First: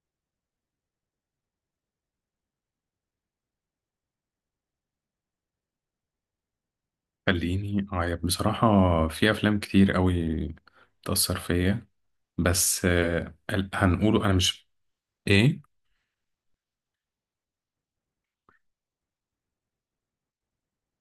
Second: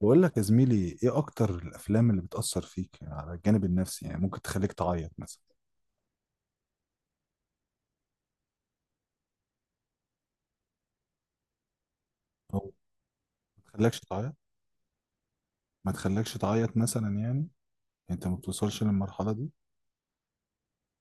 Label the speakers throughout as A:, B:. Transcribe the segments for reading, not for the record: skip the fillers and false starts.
A: بقول لك يا زميلي، ايه اكتر الافلام اللي بتأثر فيك على الجانب النفسي؟ يعني ممكن تخليك تعيط مثلا
B: خليني أعيط بصراحة. في أفلام كتير قوي بتأثر فيا.
A: او
B: بس
A: ما تخليكش
B: هنقوله أنا
A: تعيط
B: مش. إيه؟
A: ما تخليكش تعيط مثلا يعني، انت ما بتوصلش للمرحلة دي؟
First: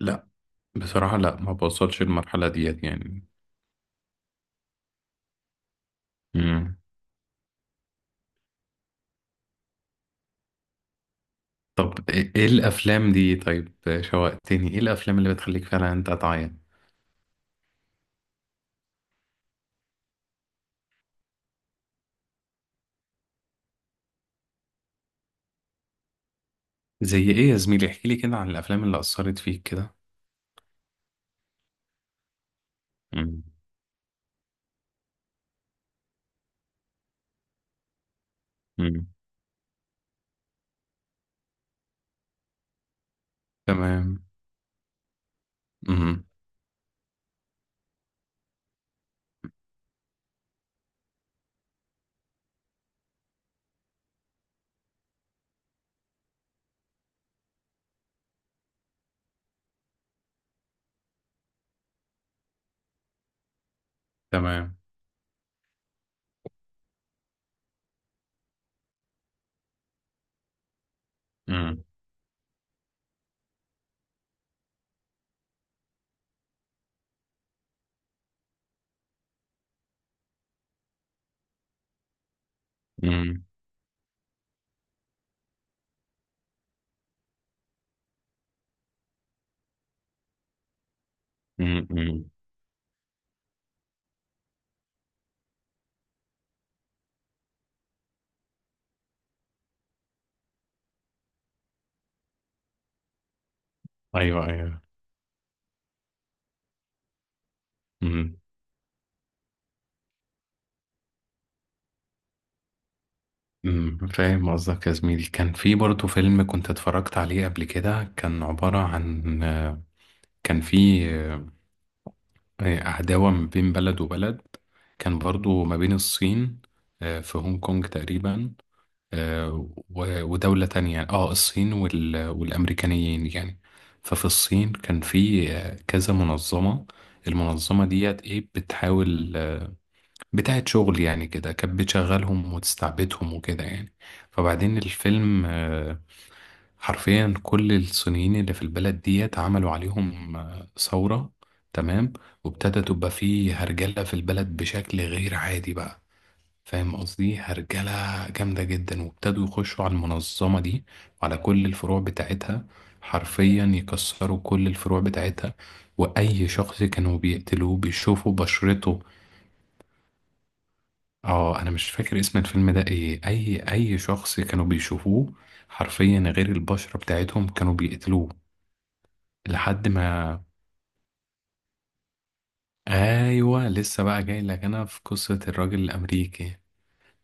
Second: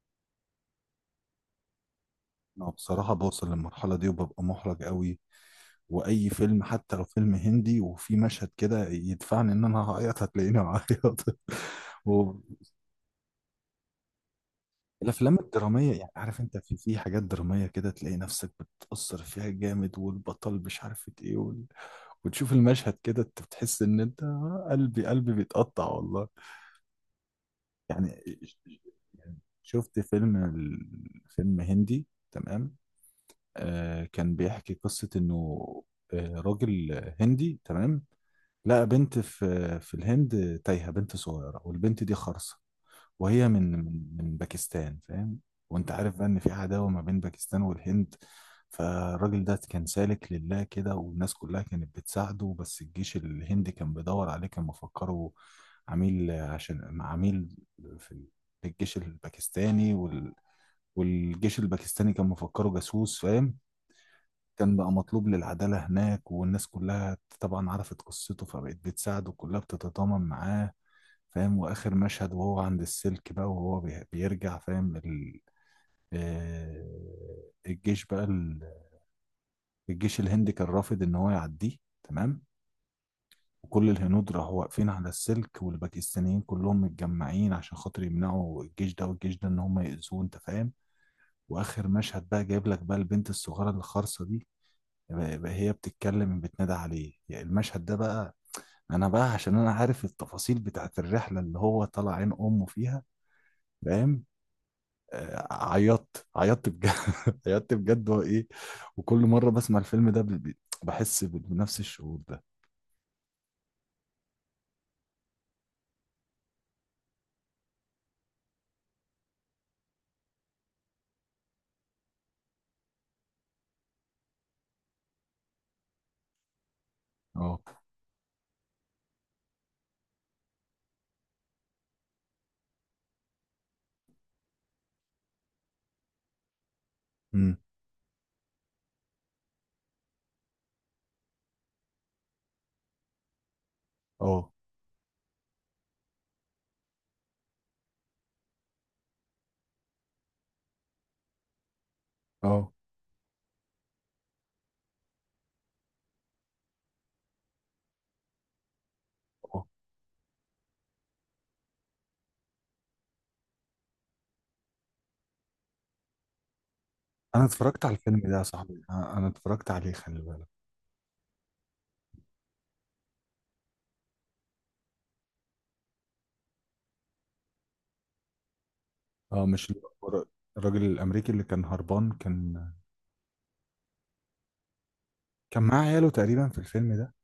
B: لا. بصراحة لا، ما بوصلش للمرحلة
A: انا
B: ديت
A: بصراحة
B: يعني.
A: بوصل للمرحلة دي وببقى محرج قوي. واي فيلم
B: مم.
A: حتى لو فيلم هندي وفي مشهد كده يدفعني ان انا هعيط هتلاقيني بعيط.
B: طب إيه إيه الأفلام دي؟ طيب شوقتني، إيه الأفلام اللي
A: والافلام
B: بتخليك فعلا
A: الدرامية، يعني
B: أنت
A: عارف
B: تعيط؟
A: انت، في حاجات درامية كده تلاقي نفسك بتأثر فيها جامد، والبطل مش عارف ايه. وتشوف المشهد كده انت بتحس ان انت، قلبي قلبي بيتقطع والله.
B: زي إيه يا زميلي؟ احكيلي
A: يعني
B: كده عن الأفلام اللي
A: يعني
B: أثرت فيك كده.
A: شفت فيلم فيلم هندي تمام.
B: مم.
A: كان بيحكي قصة انه راجل هندي تمام لقى
B: مم.
A: بنت في الهند، تايهة، بنت صغيرة، والبنت دي خرسة. وهي من من
B: تمام.
A: من باكستان، فاهم. وانت عارف
B: مم.
A: بقى ان في عداوة ما بين باكستان والهند. فالراجل ده كان سالك لله كده، والناس كلها كانت بتساعده، بس الجيش الهندي كان بيدور عليه، كان مفكره عميل، عشان عميل في الجيش الباكستاني، والجيش الباكستاني كان مفكره جاسوس، فاهم. كان
B: تمام.
A: بقى مطلوب للعدالة هناك، والناس كلها طبعا عرفت قصته فبقت بتساعده، كلها بتتضامن معاه، فاهم.
B: مم.
A: واخر مشهد وهو عند السلك بقى، وهو بيرجع، فاهم ال... آه، الجيش بقى الجيش الهندي كان رافض ان هو يعديه، تمام.
B: مم.
A: وكل الهنود راحوا واقفين على السلك، والباكستانيين كلهم متجمعين عشان خاطر يمنعوا الجيش ده والجيش ده ان هم يأذوه، انت فاهم.
B: مم.
A: واخر
B: مم.
A: مشهد بقى جايب لك بقى البنت الصغيره الخرصه دي، بقى هي بتتكلم، بتنادى عليه، يعني المشهد ده بقى، انا بقى عشان انا عارف التفاصيل بتاعت الرحله اللي هو طلع عين امه فيها، فاهم.
B: أيوه أيوه.
A: آه، عيطت عيطت بجد. عيطت بجد هو ايه. وكل مره بسمع الفيلم ده بحس بنفس الشعور ده.
B: فاهم قصدك يا زميلي. كان في برضه فيلم كنت اتفرجت عليه قبل كده، كان عبارة عن كان في عداوة ما بين بلد وبلد. كان برضه ما بين الصين، في
A: اه.
B: هونج كونج تقريبا. آه، ودولة تانية، اه الصين وال- والأمريكانيين يعني. ففي الصين كان في كذا منظمة.
A: امم.
B: المنظمة ديت ايه بتحاول، بتاعة شغل يعني، كده كانت بتشغلهم وتستعبدهم وكده يعني.
A: اه.
B: فبعدين الفيلم حرفيا كل الصينيين اللي في البلد ديت عملوا عليهم ثورة. تمام.
A: اه.
B: وابتدى تبقى فيه هرجلة في البلد بشكل غير عادي بقى، فاهم قصدي؟ هرجلة جامدة جدا، وابتدوا
A: اه.
B: يخشوا على المنظمة دي وعلى كل الفروع بتاعتها، حرفيا يكسروا كل الفروع بتاعتها. وأي شخص كانوا
A: انا
B: بيقتلوه
A: اتفرجت على الفيلم
B: بيشوفوا
A: ده يا صاحبي،
B: بشرته.
A: انا اتفرجت عليه، خلي بالك.
B: اه، انا مش فاكر اسم الفيلم ده ايه. اي شخص كانوا بيشوفوه حرفيا غير البشرة بتاعتهم كانوا بيقتلوه
A: اه، مش اللي
B: لحد
A: هو
B: ما...
A: الراجل الامريكي اللي كان هربان،
B: ايوه، لسه بقى جاي لك، انا في قصة
A: كان
B: الراجل
A: معاه عياله تقريبا
B: الامريكي.
A: في الفيلم ده؟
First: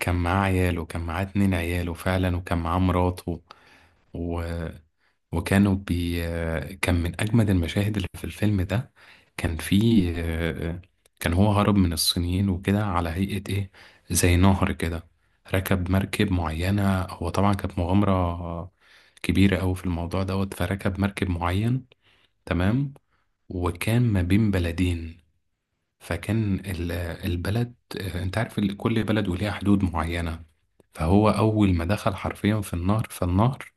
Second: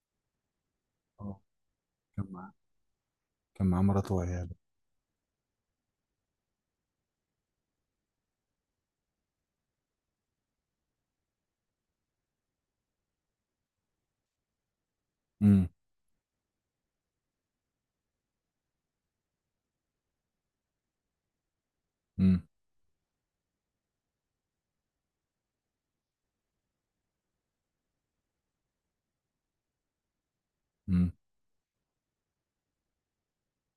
B: كان معاه عياله، كان معاه
A: اه،
B: اتنين عياله
A: كان
B: فعلا،
A: معاه
B: وكان معاه مراته.
A: كان معاه مراته وعياله.
B: وكانوا بي كان من أجمد المشاهد اللي في الفيلم ده. كان في، كان هو هرب من الصينيين وكده على هيئة إيه، زي نهر كده.
A: امم.
B: ركب مركب معينة، هو طبعا كانت مغامرة كبيرة أوي في الموضوع دوت، فركب مركب معين.
A: امم.
B: تمام. وكان ما بين بلدين، فكان ال- البلد، أنت عارف كل بلد وليها حدود معينة.
A: امم.
B: فهو أول ما دخل حرفيا في النهر، فالنهر،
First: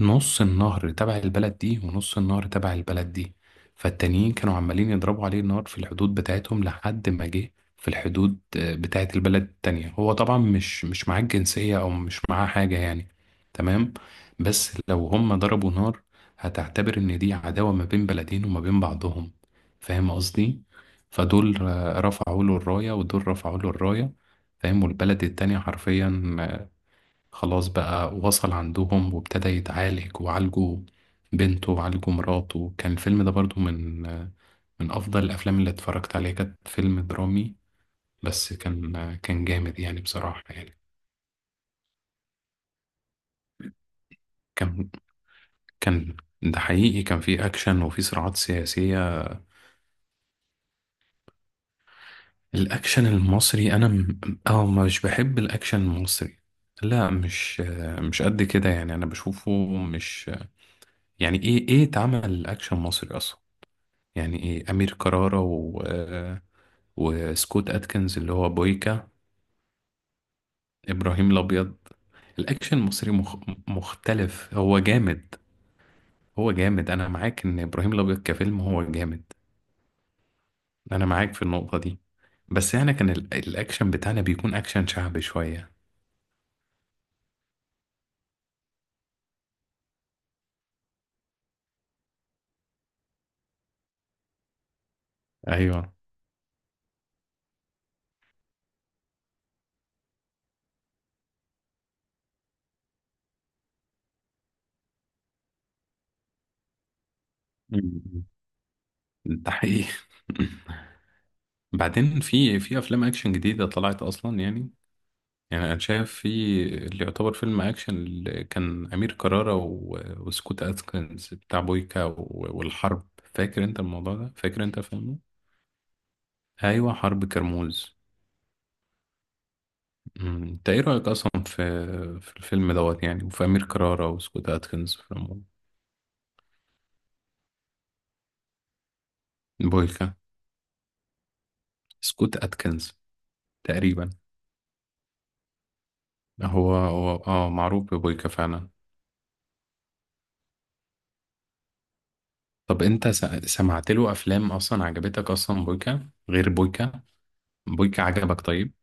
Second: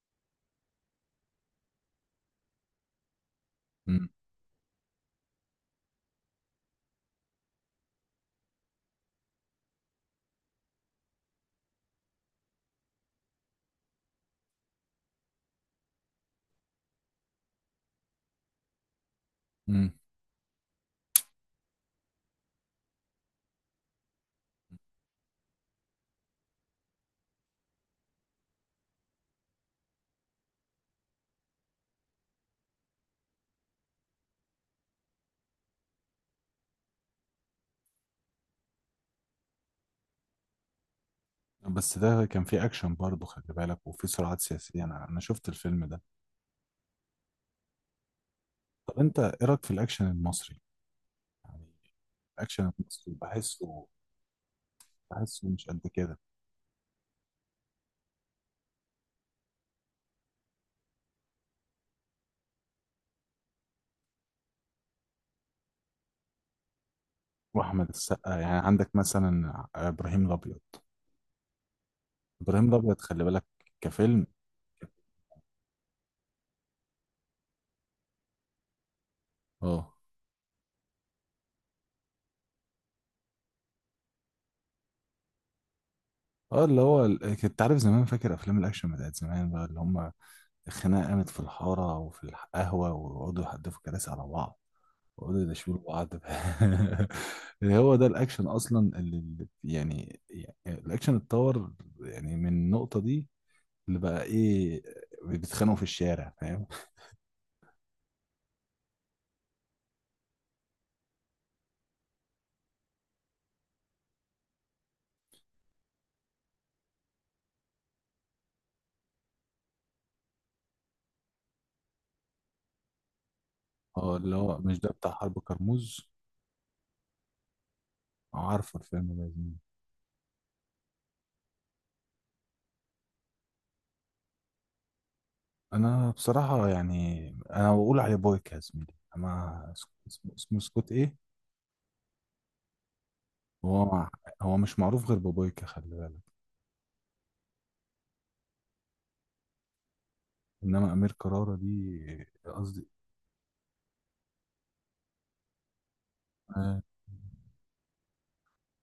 B: نص النهر تبع البلد دي ونص النهر تبع البلد دي.
A: امم.
B: فالتانيين كانوا عمالين يضربوا عليه النار في الحدود بتاعتهم، لحد ما جه في الحدود بتاعت البلد التانية. هو طبعا مش معاه الجنسية أو مش معاه حاجة يعني. تمام. بس لو هم ضربوا نار، هتعتبر إن دي عداوة ما بين بلدين وما بين بعضهم،
A: امم.
B: فاهم قصدي؟ فدول رفعوا له الراية، ودول رفعوا له الراية، فاهم. والبلد التانية حرفيا خلاص بقى، وصل عندهم وابتدى يتعالج، وعالجوا بنته وعالجوا مراته. كان الفيلم ده برضو من من أفضل الأفلام اللي اتفرجت عليها، كانت فيلم درامي بس كان جامد يعني بصراحة يعني.
A: بس ده كان فيه اكشن برضه، خلي بالك، وفيه صراعات سياسيه.
B: كان
A: انا شفت الفيلم ده.
B: كان ده حقيقي، كان فيه أكشن وفيه صراعات
A: طب
B: سياسية.
A: انت ايه رايك في الاكشن المصري؟ يعني الاكشن
B: الأكشن
A: المصري
B: المصري
A: بحسه،
B: أنا أه مش بحب
A: مش
B: الأكشن
A: قد كده.
B: المصري. لا، مش مش قد كده يعني، أنا بشوفه مش، يعني إيه إيه اتعمل أكشن مصري أصلا؟ يعني ايه؟ امير كرارة و... وسكوت
A: واحمد
B: اتكنز اللي
A: السقا،
B: هو
A: يعني عندك
B: بويكا.
A: مثلا ابراهيم الابيض.
B: ابراهيم الابيض.
A: ابراهيم
B: الاكشن
A: الابيض
B: المصري
A: خلي بالك، كفيلم.
B: مختلف، هو جامد. هو جامد، انا معاك ان ابراهيم الابيض كفيلم هو جامد.
A: اه.
B: انا معاك في النقطة دي. بس احنا كان الاكشن بتاعنا بيكون اكشن شعبي شوية.
A: اه، اللي هو كنت عارف زمان، فاكر افلام الاكشن بتاعت زمان بقى، اللي هم الخناقه قامت في الحاره وفي القهوه ويقعدوا يحدفوا كراسي على بعض ويقعدوا يدشوا
B: ايوه.
A: بعض. اللي هو ده الاكشن اصلا، يعني الاكشن اتطور يعني من النقطه دي، اللي بقى ايه، بيتخانقوا في الشارع، فاهم.
B: مم. ده حقيقي. بعدين في افلام اكشن جديدة طلعت اصلا يعني. يعني انا شايف في، اللي يعتبر فيلم اكشن اللي كان امير كرارة و... وسكوت اتكنز بتاع بويكا و... والحرب، فاكر انت الموضوع
A: هو
B: ده؟
A: اللي هو
B: فاكر انت
A: مش ده بتاع
B: فاهمه؟
A: حرب كرموز؟
B: ايوه حرب كرموز.
A: عارفه الفيلم ده يا زميلي.
B: انت ايه رايك اصلا في الفيلم دوت يعني، وفي امير كرارة وسكوت اتكنز في العموم؟
A: انا بصراحة يعني انا بقول عليه بويكا يا زميلي، اما
B: بويكا.
A: اسمه سكوت ايه.
B: سكوت اتكنز
A: هو مع...
B: تقريبا.
A: هو مش معروف غير ببويكا، خلي بالك.
B: هو اه معروف ببويكا فعلا.
A: انما امير كرارة دي
B: طب
A: قصدي.
B: انت سمعت له افلام اصلا عجبتك اصلا؟ بويكا غير
A: آه،
B: بويكا؟ بويكا عجبك طيب؟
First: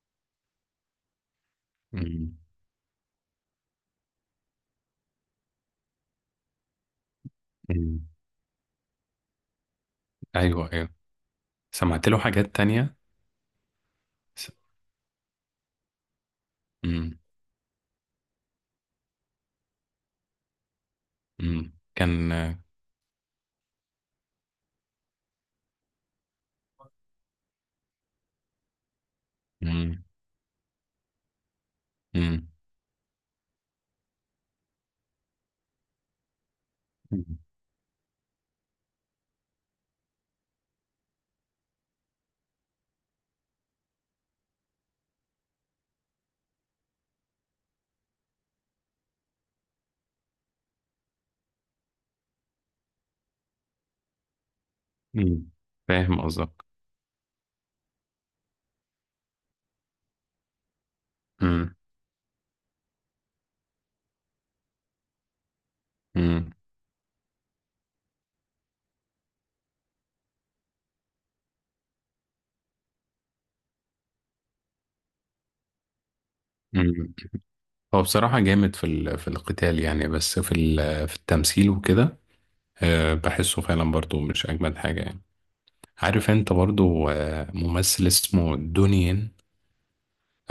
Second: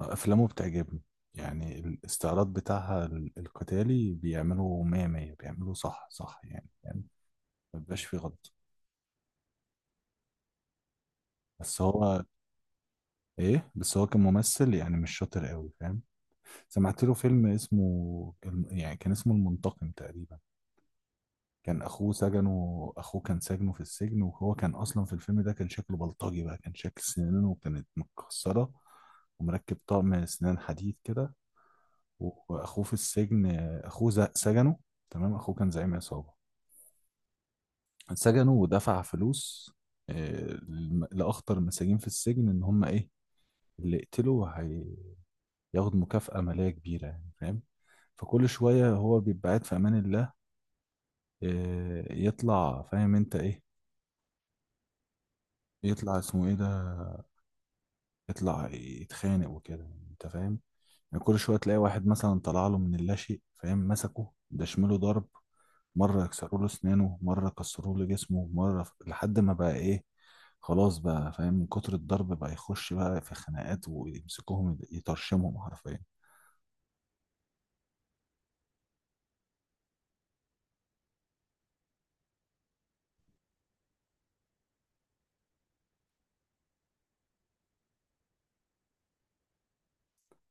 A: افلامه بتعجبني، يعني
B: أمم.
A: الاستعراض بتاعها القتالي، بيعملوا مية مية، بيعملوا صح صح، يعني ما بيبقاش فيه غلط.
B: ايوه ايوه.
A: بس
B: سمعت له
A: هو
B: حاجات تانية.
A: بس هو
B: س...
A: كممثل يعني مش شاطر قوي، فاهم. سمعت له
B: مم.
A: فيلم اسمه، يعني كان اسمه المنتقم تقريبا.
B: مم.
A: كان اخوه
B: كان،
A: سجنه، اخوه كان سجنه في السجن، وهو كان اصلا في الفيلم ده كان شكله بلطجي بقى، كان شكل سنانه كانت متكسره ومركب
B: مم.
A: طقم سنان حديد كده.
B: مم.
A: واخوه في السجن، اخوه سجنه، تمام، اخوه كان زعيم عصابه، سجنه ودفع فلوس، لاخطر المساجين في السجن ان هم ايه، اللي يقتله ياخد مكافأة مالية كبيرة، يعني فاهم. فكل شوية هو بيبقى قاعد في أمان الله، يطلع فاهم أنت إيه،
B: مم.
A: يطلع
B: فاهم
A: اسمه
B: قصدك.
A: إيه ده، يطلع يتخانق وكده، أنت فاهم. يعني كل شوية
B: مم.
A: تلاقي واحد مثلا طلع له من اللاشيء، فاهم، مسكه دشمله ضرب. مرة
B: مم.
A: يكسروا له أسنانه، مرة كسروا له جسمه، لحد ما بقى إيه، خلاص بقى، فاهم، من كتر الضرب بقى يخش بقى في خناقات ويمسكوهم يطرشمهم حرفيا.
B: مم. هو بصراحة جامد في في القتال يعني، بس في في التمثيل وكده بحسه فعلا برضو مش أجمد حاجة يعني. عارف انت برضو ممثل اسمه دونيين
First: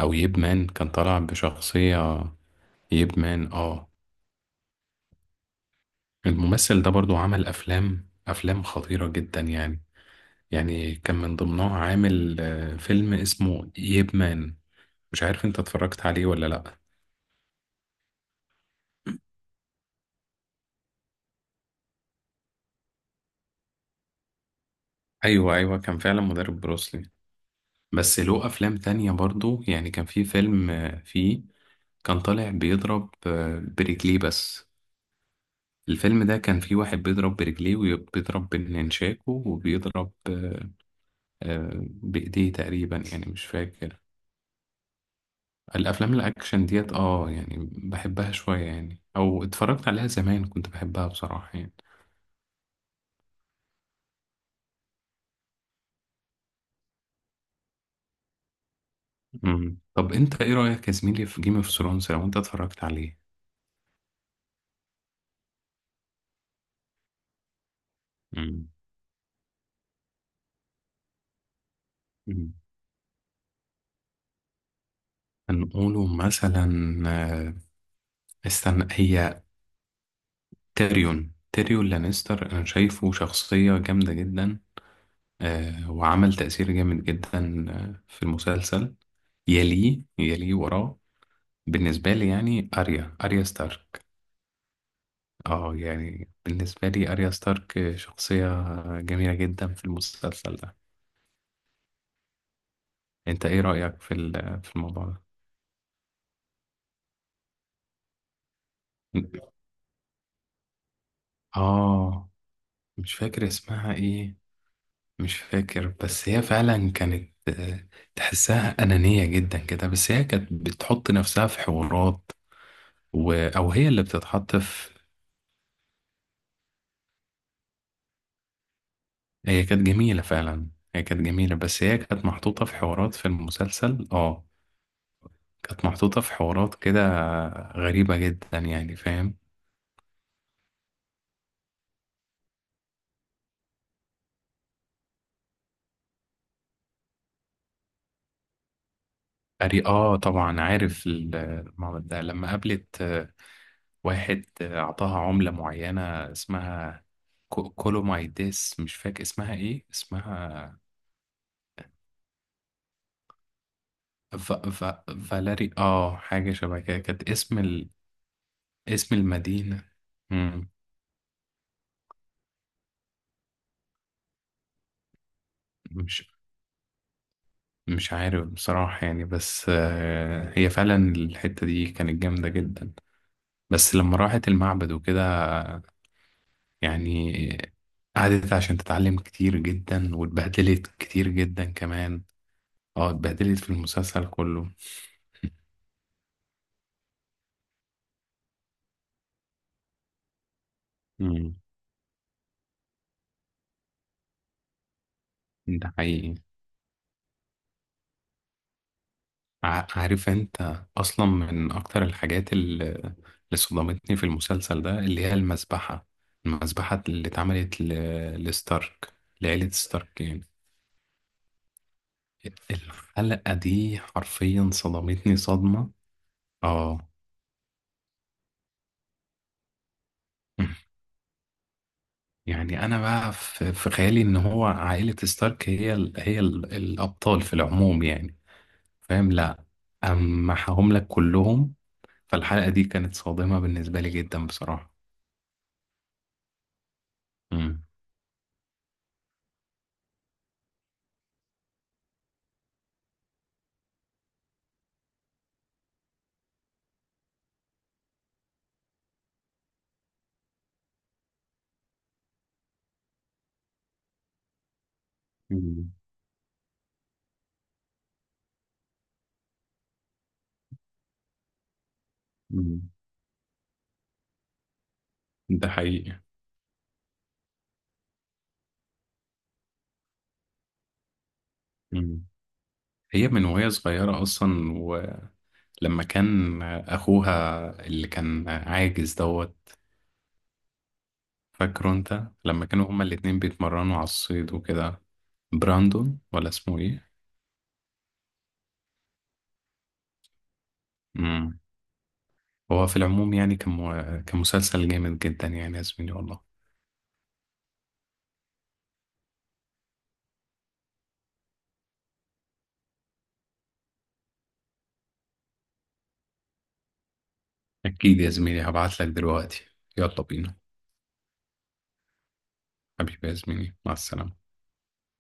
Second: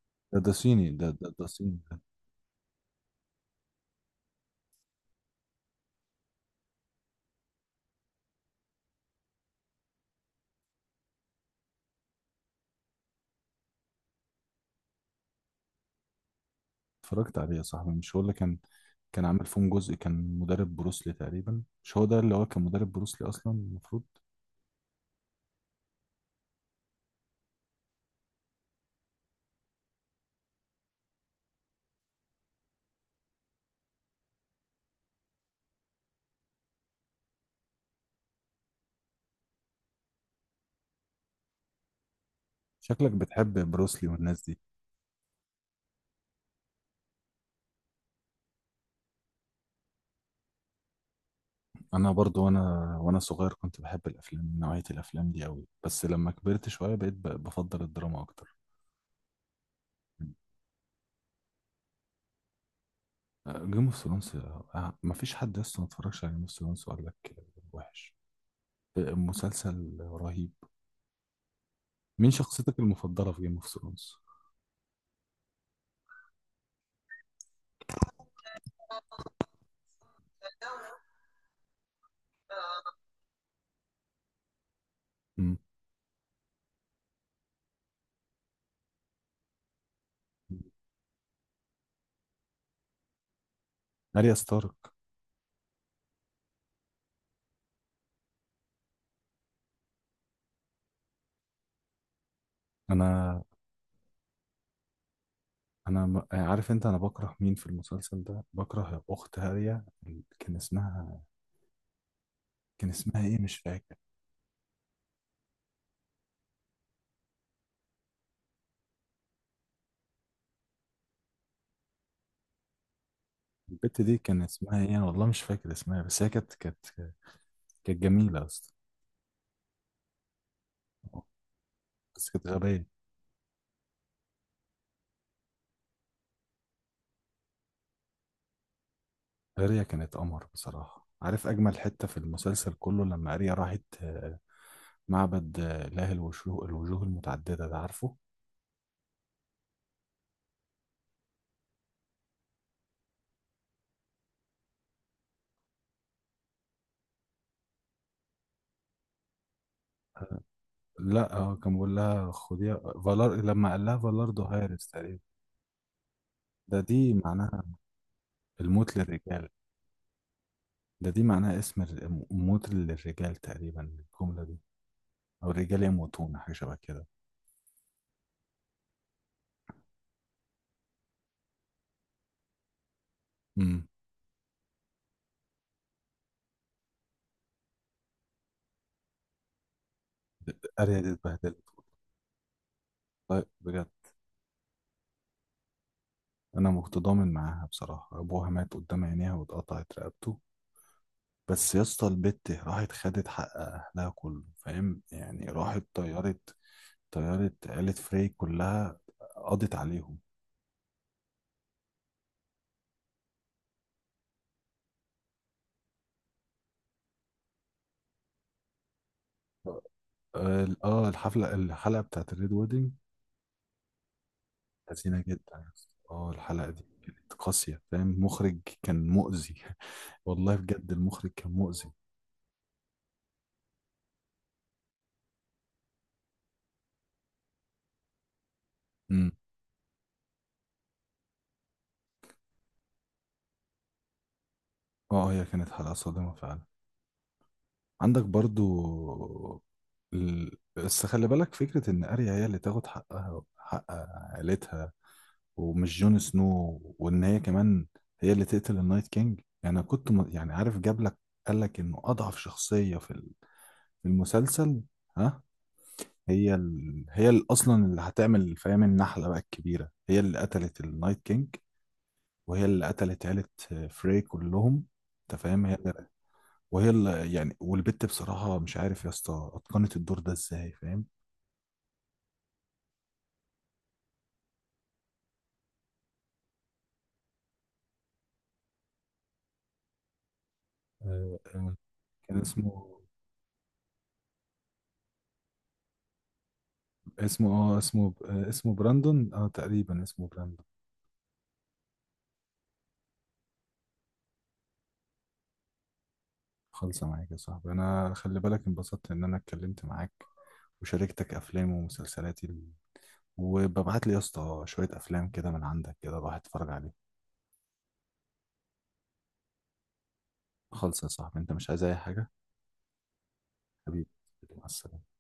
B: او
A: ده
B: ييب
A: ده
B: مان،
A: صيني،
B: كان
A: ده
B: طالع
A: ده ده صيني.
B: بشخصية ييب مان اه. الممثل ده برضو عمل افلام خطيرة جدا يعني. يعني كان من ضمنها عامل فيلم اسمه ييب مان، مش عارف انت اتفرجت عليه ولا لأ.
A: اتفرجت عليه يا صاحبي، مش هو اللي كان عامل فيهم جزء، كان مدرب بروسلي تقريبا؟ مش هو ده اللي هو كان مدرب بروسلي اصلا المفروض؟
B: ايوه ايوه، كان فعلا مدرب بروسلي. بس له افلام تانية برضو يعني. كان في فيلم فيه كان طالع بيضرب برجليه بس. الفيلم ده كان فيه واحد بيضرب برجليه وبيضرب بالنشاكو وبيضرب بإيديه تقريبا
A: شكلك
B: يعني، مش
A: بتحب
B: فاكر.
A: بروسلي والناس دي.
B: الأفلام الأكشن ديت اه يعني، بحبها شوية يعني، أو اتفرجت عليها زمان كنت بحبها بصراحة يعني.
A: انا برضو، وانا صغير كنت بحب الافلام، نوعية الافلام دي قوي، بس لما كبرت شوية بقيت بفضل الدراما اكتر.
B: مم. طب انت ايه رأيك يا زميلي في جيم اوف ثرونز، لو انت اتفرجت عليه؟
A: جيم اوف ثرونز. مفيش حد لسه ما اتفرجش على جيم اوف ثرونز وقال لك وحش.
B: مم.
A: مسلسل رهيب. مين
B: مم.
A: شخصيتك المفضلة في جيم اوف ثرونز؟
B: هنقوله مثلا آه، استنى، هي تيريون، تيريون لانستر، انا شايفه شخصية جامدة جدا وعمل تأثير جامد جدا في المسلسل. يليه وراه بالنسبة لي يعني أريا، أريا ستارك.
A: اريا ستارك.
B: اه يعني بالنسبة لي أريا ستارك شخصية جميلة جدا في المسلسل ده.
A: انا
B: انت ايه رأيك في في الموضوع ده؟
A: انا م- آه، عارف انت، انا بكره مين في المسلسل ده؟ بكره اخت هاريا،
B: اه.
A: كان
B: مش
A: اسمها ايه
B: فاكر
A: مش
B: اسمها
A: فاكر.
B: ايه، مش فاكر. بس هي فعلا كانت تحسها أنانية جدا كده، بس هي كانت بتحط نفسها في حوارات، و... أو هي
A: البت
B: اللي
A: دي كان
B: بتتحط
A: اسمها ايه،
B: في.
A: انا والله مش فاكر اسمها، بس هي كانت جميله اصلا،
B: هي كانت جميلة فعلا. هي كانت جميلة، بس هي كانت
A: بس كانت
B: محطوطة في
A: غبيه.
B: حوارات في المسلسل اه. كانت محطوطة في حوارات كده غريبة جدا يعني، فاهم.
A: هاريا كانت قمر بصراحه. عارف اجمل حته في المسلسل كله؟ لما هاريا راحت معبد اله الوجوه المتعدده ده، عارفه.
B: أري اه، طبعا عارف المعبد ده. لما قابلت واحد أعطاها عملة معينة اسمها كولومايديس، مش فاكر اسمها ايه، اسمها
A: لا، هو كان بيقول لها خديها، فالار، لما قال لها فالاردو
B: ف... ف...
A: هايرس تقريبا.
B: فالاري اه، حاجة شبه كده،
A: دي
B: كانت اسم
A: معناها الموت
B: اسم
A: للرجال.
B: المدينة. مم.
A: ده دي معناها اسم الر- موت للرجال تقريبا، الجملة دي، أو الرجال
B: مش
A: يموتون، حاجة شبه كده.
B: مش عارف بصراحة يعني، بس هي فعلا الحتة دي كانت جامدة جدا.
A: امم.
B: بس لما راحت المعبد وكده يعني، قعدت عشان تتعلم كتير جدا واتبهدلت
A: أريا دي
B: كتير
A: اتبهدلت،
B: جدا كمان. اه،
A: طيب
B: اتبهدلت في
A: بجد.
B: المسلسل كله.
A: أنا متضامن معاها بصراحة، أبوها مات قدام عينيها واتقطعت رقبته.
B: مم.
A: بس يا اسطى، البت راحت خدت حق أهلها كله، فاهم يعني. راحت
B: ده حقيقي.
A: طيرت عيلة فري كلها، قضت عليهم.
B: عارف انت اصلا من اكتر الحاجات اللي صدمتني في المسلسل ده، اللي هي المذبحة، المذبحة اللي اتعملت لستارك، لعيلة
A: اه.
B: ستارك يعني.
A: آه، الحفلة الحلقة بتاعت الريد ويدنج،
B: الحلقة دي حرفيا
A: حزينة
B: صدمتني
A: جدا يا اسطى.
B: صدمة.
A: اه، الحلقة دي
B: اه،
A: كانت قاسية، فاهم، المخرج كان مؤذي. والله بجد المخرج كان مؤذي.
B: يعني انا بقى في خيالي ان هو عائلة ستارك هي الابطال في العموم يعني،
A: امم.
B: فاهم؟ لا، اما محاهم لك كلهم، فالحلقة دي كانت صادمة بالنسبة لي جدا بصراحة.
A: اه، هي كانت حلقة صادمة فعلا.
B: امم.
A: عندك برضو بس خلي بالك فكرة إن أريا هي اللي تاخد حقها، حق عائلتها، ومش جون سنو، وإن هي كمان هي اللي تقتل النايت كينج، يعني. أنا كنت يعني عارف، جاب لك قال لك إنه أضعف شخصية في في المسلسل، ها.
B: مم.
A: اصلا اللي هتعمل، فاهم، النحله بقى الكبيره هي اللي قتلت النايت كينج، وهي اللي
B: مم.
A: قتلت عيله فري كلهم، انت فاهم،
B: ده حقيقي.
A: وهي اللي يعني. والبت بصراحه، مش عارف يا اسطى اتقنت الدور ده ازاي، فاهم.
B: مم. هي من وهي صغيرة أصلا، ولما كان أخوها اللي كان عاجز دوت،
A: آه، آه،
B: فاكره أنت
A: كان
B: لما كانوا
A: اسمه
B: هما الاتنين بيتمرنوا على الصيد وكده، براندون ولا اسمه إيه؟
A: اسمه اه اسمه آه، اسمه براندون، اه تقريبا اسمه براندون.
B: مم. هو في العموم يعني كان مسلسل جامد جدا يعني يا زميلي والله.
A: خلصة معاك يا صاحبي انا، خلي بالك، انبسطت ان انا اتكلمت معاك وشاركتك افلام ومسلسلاتي، وببعت لي يا اسطى شوية افلام كده من عندك كده الواحد اتفرج عليها.
B: أكيد يا زميلي، هبعتلك دلوقتي. يلا بينا.
A: خلص يا صاحبي، انت مش عايز اي حاجة؟
B: حبيبي يا زميلي، مع
A: حبيبي،
B: السلامة.
A: مع السلامة.